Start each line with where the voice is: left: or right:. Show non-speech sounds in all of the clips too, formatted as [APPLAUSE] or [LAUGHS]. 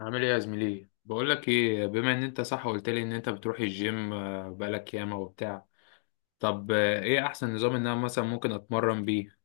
left: عامل ايه يا زميلي؟ بقول لك ايه، بما ان انت صح قلت لي ان انت بتروح الجيم بقالك ياما وبتاع. طب ايه احسن نظام ان انا مثلا ممكن اتمرن بيه؟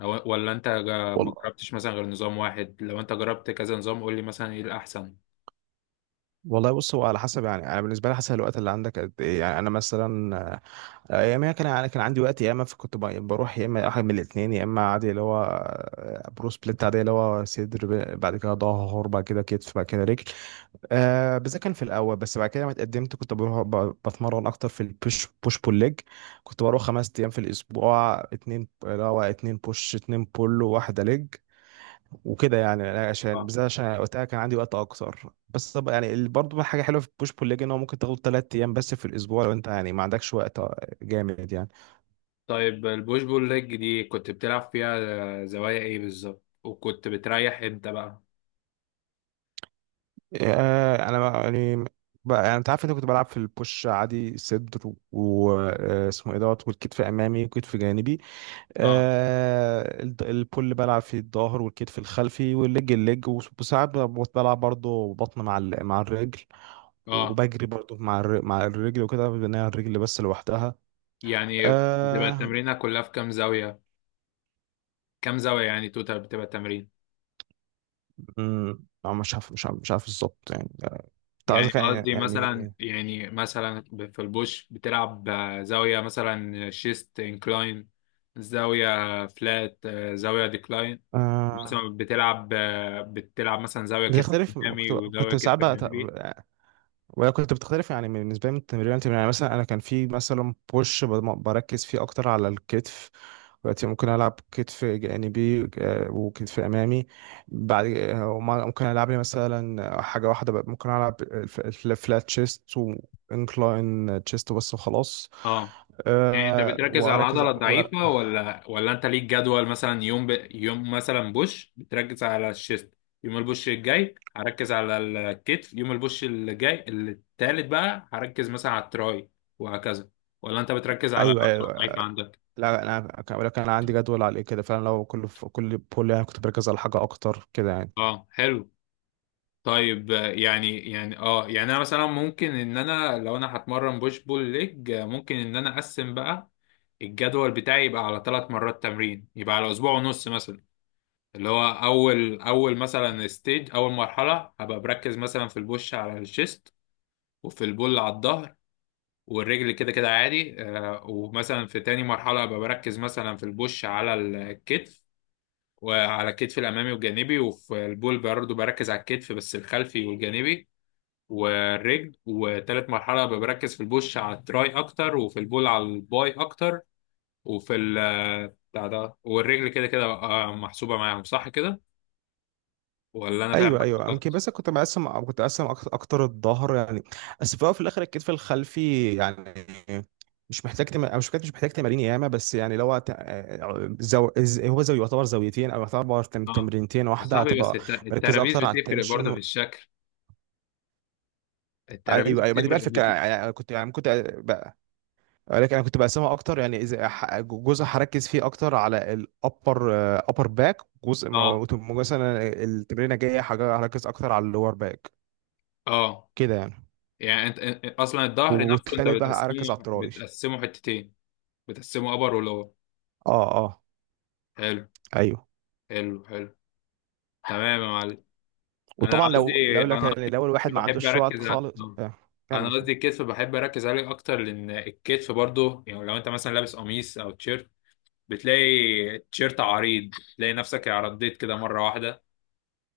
left: أو ولا انت ما
right: والله،
left: جربتش مثلا غير نظام واحد؟ لو انت جربت كذا نظام قول لي مثلا ايه الاحسن.
right: والله بص، هو على حسب يعني. انا بالنسبه لي حسب الوقت اللي عندك قد ايه. يعني انا مثلا ايامها كان انا كان عندي وقت. يا اما فكنت بروح، يا اما واحد من الاثنين. يا اما عادي اللي هو برو سبليت، عادي اللي هو صدر بعد كده ظهر بعد كده كتف بعد كده رجل. آه بس ده كان في الاول، بس بعد كده لما اتقدمت كنت بروح بتمرن اكتر في البوش بول ليج. كنت بروح 5 ايام في الاسبوع، اتنين اللي هو اتنين بوش اتنين بول وواحده ليج. وكده يعني أنا، عشان
left: اه،
right: بالذات عشان وقتها كان عندي وقت اكتر. بس طب يعني برضه حاجه حلوه في بوش بول ليج، ان هو ممكن تاخد 3 ايام بس في الاسبوع لو انت يعني ما عندكش وقت. جامد يعني.
left: طيب البوش بول ليج دي كنت بتلعب فيها زوايا ايه بالظبط؟ وكنت بتريح امتى بقى؟
right: يعني بقى يعني انت عارف، انت كنت بلعب في البوش عادي صدر واسمه ايه دوت، والكتف امامي والكتف جانبي.
left: اه،
right: آه البول بلعب في الظهر والكتف الخلفي، والليج الليج، وساعات بلعب برضه بطن مع مع الرجل.
left: اه،
right: وبجري برضه مع مع الرجل. وكده بناء الرجل بس لوحدها.
left: يعني بتبقى
right: آه.
left: التمرينة كلها في كام زاوية؟ كام زاوية يعني توتال بتبقى التمرين.
right: لا، مش عارف بالظبط يعني. كنت
left: يعني
right: عايز يعني
left: قصدي مثلا، يعني مثلا في البوش بتلعب زاوية مثلا شيست انكلاين، زاوية فلات، زاوية ديكلاين. مثلا
right: آه
left: بتلعب مثلا زاوية كتف
right: بتختلف،
left: أمامي
right: كنت
left: وزاوية كتف
right: ساعات بقى
left: جانبي.
right: وهي كنت بتختلف يعني بالنسبه لي من تمرين لتمرين. يعني مثلا انا كان في مثلا بوش بركز فيه اكتر على الكتف. دلوقتي ممكن العب كتف جانبي وكتف امامي بعد. ممكن العب لي مثلا حاجه واحده بقى، ممكن العب الفلات تشيست وانكلاين تشيست بس وخلاص.
left: اه، يعني انت
right: أه
left: بتركز على
right: واركز
left: العضله
right: وأر-
left: الضعيفه ولا انت ليك جدول، مثلا يوم يوم مثلا بوش بتركز على الشيست، يوم البوش الجاي هركز على الكتف، يوم البوش الجاي التالت بقى هركز مثلا على التراي، وهكذا؟ ولا انت بتركز على
right: ايوه ايوه
left: العضله
right: أيوة.
left: الضعيفه عندك؟
right: لا، انا ولكن انا عندي جدول عليه كده فعلا. لو كل بول يعني كنت بركز على حاجه اكتر كده يعني.
left: اه، حلو. طيب يعني يعني انا مثلا ممكن ان انا لو انا هتمرن بوش بول ليج ممكن ان انا اقسم بقى الجدول بتاعي، يبقى على ثلاث مرات تمرين، يبقى على اسبوع ونص مثلا. اللي هو اول مثلا ستيج، اول مرحله هبقى بركز مثلا في البوش على الشيست وفي البول على الظهر، والرجل كده كده عادي. ومثلا في تاني مرحله هبقى بركز مثلا في البوش على الكتف، وعلى الكتف الامامي والجانبي، وفي البول برضه بركز على الكتف بس الخلفي والجانبي والرجل. وتالت مرحله هبقى بركز في البوش على التراي اكتر وفي البول على الباي اكتر وفي ال آه، بتاع ده، والرجل كده كده محسوبه معاهم. صح كده ولا انا فاهم؟
right: ايوه ايوه، يمكن. بس كنت مقسم، أو كنت مقسم أكت- اكتر الظهر يعني، بس في الأول وفي الاخر الكتف الخلفي يعني. مش محتاج تم... أو مش محتاج مش محتاج تمارين ياما، بس يعني لو هو زو يعتبر زاويتين او يعتبر
left: اه،
right: تمرينتين
left: يا
right: واحده،
left: صاحبي، بس
right: هتبقى مركز
left: الترابيز
right: اكتر على
left: بتفرق برضه
right: التنشن.
left: في الشكل، الترابيز
right: ايوه ايوه، ما دي بقى
left: بتفرق
right: الفكره يعني. أنا كنت يعني كنت بقى، لكن انا كنت بقسمها اكتر. يعني اذا جزء هركز فيه اكتر على الابر، ابر باك. جزء
left: اه،
right: مثلا التمرينه جايه هركز اكتر على اللور باك،
left: اه،
right: كده يعني.
left: يعني انت اصلا الظهر نفسه انت
right: والتالت بقى اركز على
left: بتقسمه
right: الطراويش.
left: بتقسمه حتتين؟ بتقسمه ابر ولور؟
right: اه اه.
left: حلو.
right: ايوه.
left: حلو حلو. تمام يا معلم. انا
right: وطبعا لو
left: قصدي
right: لو لك
left: انا
right: يعني، لو الواحد
left: قصدي
right: ما
left: بحب
right: عندوش وقت
left: اركز على...
right: خالص
left: آه.
right: آه.
left: انا
right: كمل كمل.
left: قصدي الكتف بحب اركز عليه اكتر، لان الكتف برضه يعني لو انت مثلا لابس قميص او تيشيرت، بتلاقي تيشيرت عريض، تلاقي نفسك عرضيت كده مره واحده.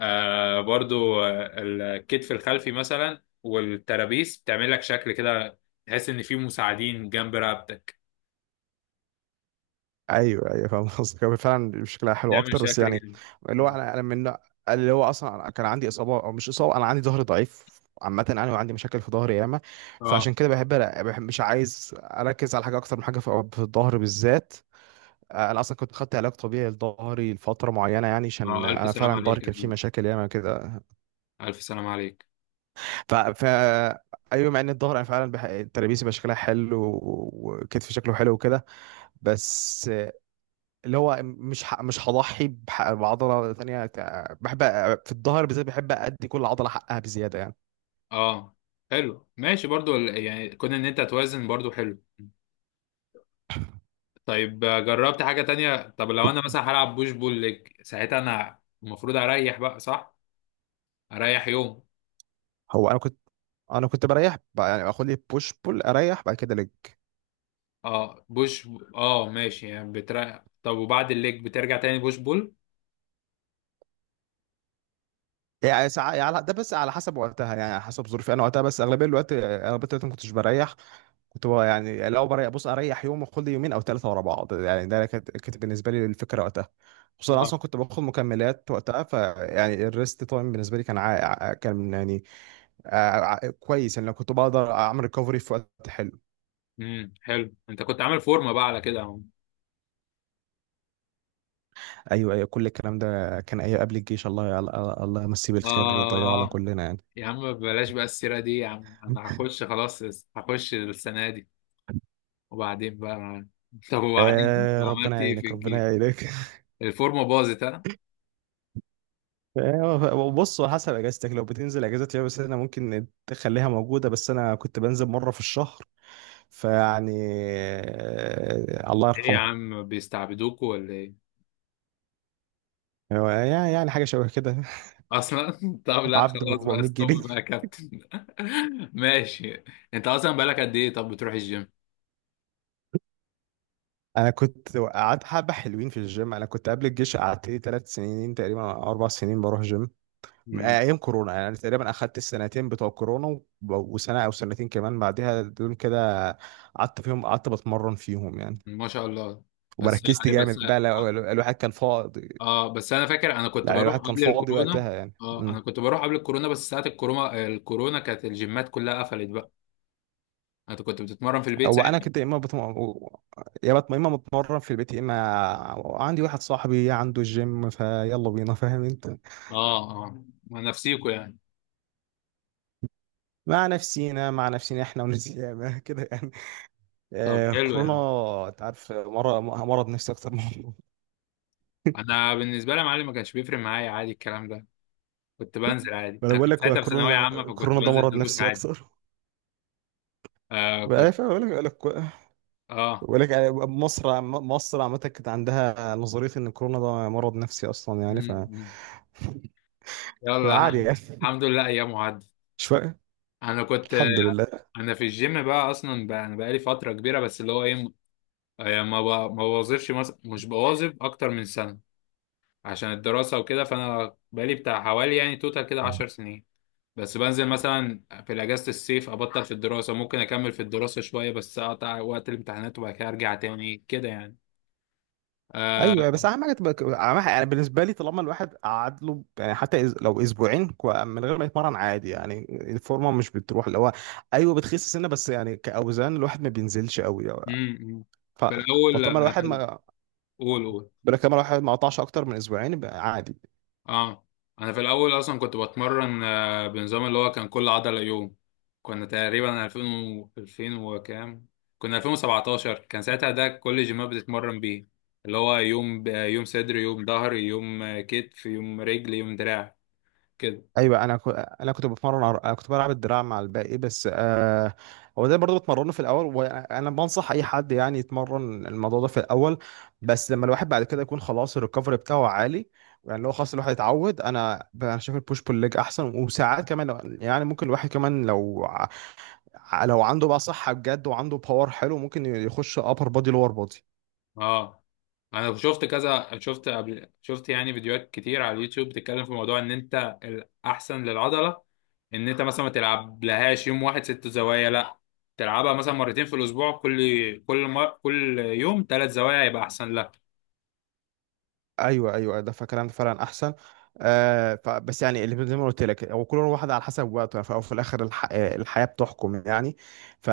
left: برضو الكتف الخلفي مثلا والترابيس بتعمل لك شكل كده، تحس ان في مساعدين جنب رقبتك،
right: ايوه ايوه، فاهم قصدك. هو فعلا شكلها حلو
left: تعمل
right: اكتر، بس
left: شكل
right: يعني
left: جميل.
right: اللي هو
left: اه،
right: انا، انا اللي هو اصلا أنا كان عندي اصابه، او مش اصابه، انا عندي ظهري ضعيف عامة. أنا وعندي مشاكل في ظهري ياما.
left: اه،
right: فعشان كده بحب مش عايز أركز على حاجة أكتر من حاجة، في الظهر بالذات. انا اصلا كنت خدت علاج طبيعي لظهري لفتره معينه يعني. عشان
left: اه، الف
right: انا
left: سلام
right: فعلا ظهري
left: عليك يا
right: كان فيه
left: زميلي.
right: مشاكل ياما كده.
left: الف سلام عليك.
right: ف ايوه، مع ان الظهر انا فعلا ترابيزي بقى شكلها حلو، وكتفي شكله حلو وكده. بس اللي هو مش هضحي بعضله ثانيه بحب في الظهر بالذات بحب ادي كل عضله حقها بزياده يعني.
left: اه، حلو ماشي برضو يعني كون ان انت توازن برضو حلو. طيب جربت حاجة تانية؟ طب لو انا مثلا هلعب بوش بول ليج ساعتها انا المفروض اريح بقى صح؟ اريح يوم؟
right: هو انا كنت، انا كنت بريح يعني اخد لي بوش بول اريح بعد كده لج.
left: اه، بوش. اه، ماشي، يعني بتريح. طب وبعد الليج بترجع تاني بوش بول؟
right: يعني ساعة يعني ده بس على حسب وقتها، يعني على حسب ظروفي انا وقتها. بس اغلبيه الوقت، اغلبيه الوقت ما كنتش بريح. كنت بقى يعني لو بص اريح يوم واخد لي يومين او ثلاثه ورا بعض يعني. ده كانت بالنسبه لي الفكره وقتها. خصوصا أنا اصلا كنت باخد مكملات وقتها، فيعني الريست تايم بالنسبه لي كان كان يعني آه، كويس يعني، لو كنت بقدر اعمل ريكفري في وقت حلو.
left: حلو. انت كنت عامل فورمه بقى على كده يا عم.
right: ايوه ايوه، كل الكلام ده كان ايوه قبل الجيش. الله، الله، الله يمسيه بالخير، ضيعنا
left: اه،
right: كلنا يعني.
left: يا عم بلاش بقى السيره دي يا عم، انا هخش خلاص، هخش السنه دي وبعدين بقى. [LAUGHS] طب وبعدين، طب
right: آه، ربنا
left: عملت ايه في
right: يعينك ربنا
left: الجيش؟
right: يعينك. [LAUGHS]
left: الفورمه باظت ها؟
right: بص، على حسب اجازتك. لو بتنزل اجازات، يا بس انا ممكن تخليها موجوده. بس انا كنت بنزل مره في الشهر. فيعني الله
left: ايه يا
right: يرحمه.
left: عم بيستعبدوكوا ولا ايه؟
right: هو يعني حاجه شبه كده.
left: اصلا. [LAUGHS] طب
right: [LAUGHS]
left: لا
right: عبد ب
left: خلاص بقى،
right: 400
left: ستوب
right: جنيه
left: بقى يا كابتن. [LAUGHS] ماشي. انت اصلا بقالك قد ايه طب بتروح الجيم؟
right: انا كنت قعدت حبه حلوين في الجيم. انا كنت قبل الجيش قعدت لي 3 سنين تقريبا أو 4 سنين بروح جيم، من
left: امم.
right: ايام كورونا يعني. انا تقريبا اخدت السنتين بتوع كورونا وسنه او سنتين كمان بعدها، دول كده قعدت فيهم، قعدت بتمرن فيهم يعني.
left: ما شاء الله. بس.
right: وبركزت
left: لا بس.
right: جامد بقى الواحد كان فاضي،
left: اه، بس انا فاكر انا كنت
right: يعني
left: بروح
right: الواحد كان
left: قبل
right: فاضي
left: الكورونا.
right: وقتها يعني
left: اه،
right: م.
left: انا كنت بروح قبل الكورونا، بس ساعة الكورونا كانت الجيمات كلها قفلت بقى. انت كنت بتتمرن في البيت
right: هو انا
left: ساعتها؟
right: كنت، يا اما بتمرن في البيت، يا اما عندي واحد صاحبي عنده الجيم فيلا بينا، فاهم انت.
left: اه، اه، مع نفسيكوا يعني؟
right: مع نفسينا، مع نفسينا، احنا ونسينا. [LAUGHS] كده يعني.
left: طب
right: آه
left: حلو،
right: كورونا.
left: يعني
right: انت عارف مرض، مرض نفسي اكتر من. [LAUGHS]
left: انا بالنسبة لي يا معلم ما كانش بيفرق معايا عادي الكلام ده، كنت بنزل عادي.
right: انا
left: انا
right: بقول
left: كنت
right: لك هو
left: ساعتها في ثانوية
right: كورونا،
left: عامة فكنت
right: كورونا ده
left: بنزل
right: مرض
left: دروس
right: نفسي
left: عادي.
right: اكتر.
left: آه، كنت...
right: فاهم؟ بقول لك، بقول لك
left: اه
right: بقول لك يعني، مصر مصر عامه كانت عندها نظريه ان كورونا ده مرض نفسي اصلا يعني.
left: مم، مم. يلا،
right: فعادي يعني.
left: الحمد لله ايام عدت.
right: [LAUGHS] شويه.
left: انا كنت
right: الحمد لله.
left: انا في الجيم بقى اصلا، بقى انا بقالي فترة كبيرة، بس اللي هو ايه، يعني ما بوظفش مثلا، مش بوظف اكتر من سنه عشان الدراسه وكده. فانا بقالي بتاع حوالي يعني توتال كده 10 سنين، بس بنزل مثلا في اجازه الصيف، ابطل في الدراسه ممكن اكمل في الدراسه شويه بس اقطع وقت الامتحانات وبعد كده ارجع تاني كده يعني. آه.
right: ايوه، بس اهم حاجه تبقى اهم حاجه يعني، بالنسبه لي طالما الواحد قعد له يعني حتى لو اسبوعين من غير ما يتمرن، عادي يعني. الفورمه مش بتروح، اللي هو ايوه بتخس سنه بس يعني، كاوزان الواحد ما بينزلش قوي يعني.
left: أمم.
right: ف...
left: في الاول
right: فطالما
left: انا
right: الواحد
left: في
right: ما
left: قول قول.
right: بلا كمان، الواحد ما قطعش اكتر من اسبوعين، يبقى عادي.
left: اه، انا في الاول اصلا كنت بتمرن بنظام اللي هو كان كل عضله يوم. كنا تقريبا 2000 و 2000 وكام، كنا 2017 كان ساعتها ده كل الجيمات بتتمرن بيه. اللي هو يوم يوم صدر، يوم ظهر، يوم كتف، يوم رجل، يوم دراع، كده.
right: ايوه، انا انا كنت بتمرن انا كنت بلعب الدراع مع الباقي بس هو ده برضه بتمرنه في الاول، وانا بنصح اي حد يعني يتمرن الموضوع ده في الاول، بس لما الواحد بعد كده يكون خلاص الريكفري بتاعه عالي يعني. لو خلاص الواحد اتعود، انا شايف البوش بول ليج احسن. وساعات كمان يعني ممكن الواحد كمان لو لو عنده بقى صحة بجد وعنده باور حلو، ممكن يخش ابر بودي لور بودي.
left: اه، انا شفت كذا، شفت قبل، شفت يعني فيديوهات كتير على اليوتيوب بتتكلم في موضوع ان انت الاحسن للعضله ان انت مثلا ما تلعبلهاش يوم واحد ست زوايا، لا، تلعبها مثلا مرتين في الاسبوع، كل كل يوم ثلاث زوايا يبقى احسن لك.
right: ايوه ايوه، ده فكلام فعلا احسن. آه بس يعني، اللي زي ما قلت لك، هو كل واحد على حسب وقته وفي الاخر الحياه بتحكم يعني.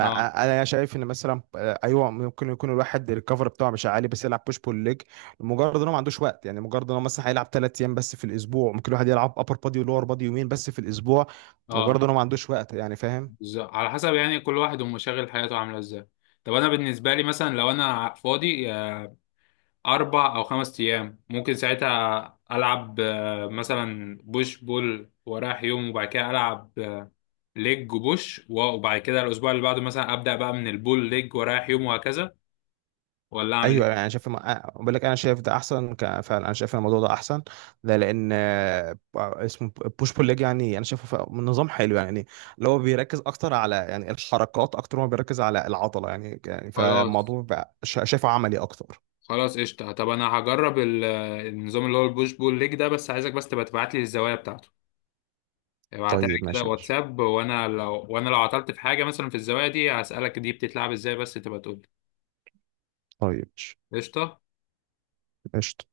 left: اه،
right: شايف ان مثلا ايوه، ممكن يكون الواحد الكفر بتاعه مش عالي بس يلعب بوش بول ليج، مجرد انه ما عندوش وقت يعني. مجرد انه مثلا هيلعب ثلاث ايام بس في الاسبوع. ممكن الواحد يلعب ابر بادي ولور بادي يومين بس في الاسبوع،
left: اه،
right: مجرد انه ما عندوش وقت يعني، فاهم.
left: على حسب يعني كل واحد ومشاغل حياته عامله ازاي. طب انا بالنسبه لي مثلا لو انا فاضي 4 أو 5 أيام، ممكن ساعتها العب مثلا بوش بول ورايح يوم، وبعد كده العب ليج وبوش وبعد كده الاسبوع اللي بعده مثلا ابدا بقى من البول ليج ورايح يوم وهكذا. ولا اعمل
right: ايوه، يعني
left: ايه؟
right: انا شايف ما- أه، بقول لك انا شايف ده احسن فعلا، انا شايف إن الموضوع ده احسن. ده لان آه، اسمه بوش بول ليج يعني انا شايفه من نظام حلو يعني، اللي هو بيركز اكتر على يعني الحركات اكتر ما بيركز على العضله يعني يعني.
left: خلاص.
right: فالموضوع بقى شايفه عملي اكتر.
left: خلاص قشطة. طب أنا هجرب النظام اللي هو البوش بول ليج ده، بس عايزك بس تبقى تبعت لي الزوايا بتاعته، ابعتها لي
right: طيب
left: كده
right: ماشي يا باشا،
left: واتساب. وأنا لو عطلت في حاجة مثلا في الزوايا دي هسألك دي بتتلعب إزاي، بس تبقى تقول لي.
right: طيب ماشي.
left: قشطة.
right: قشطة.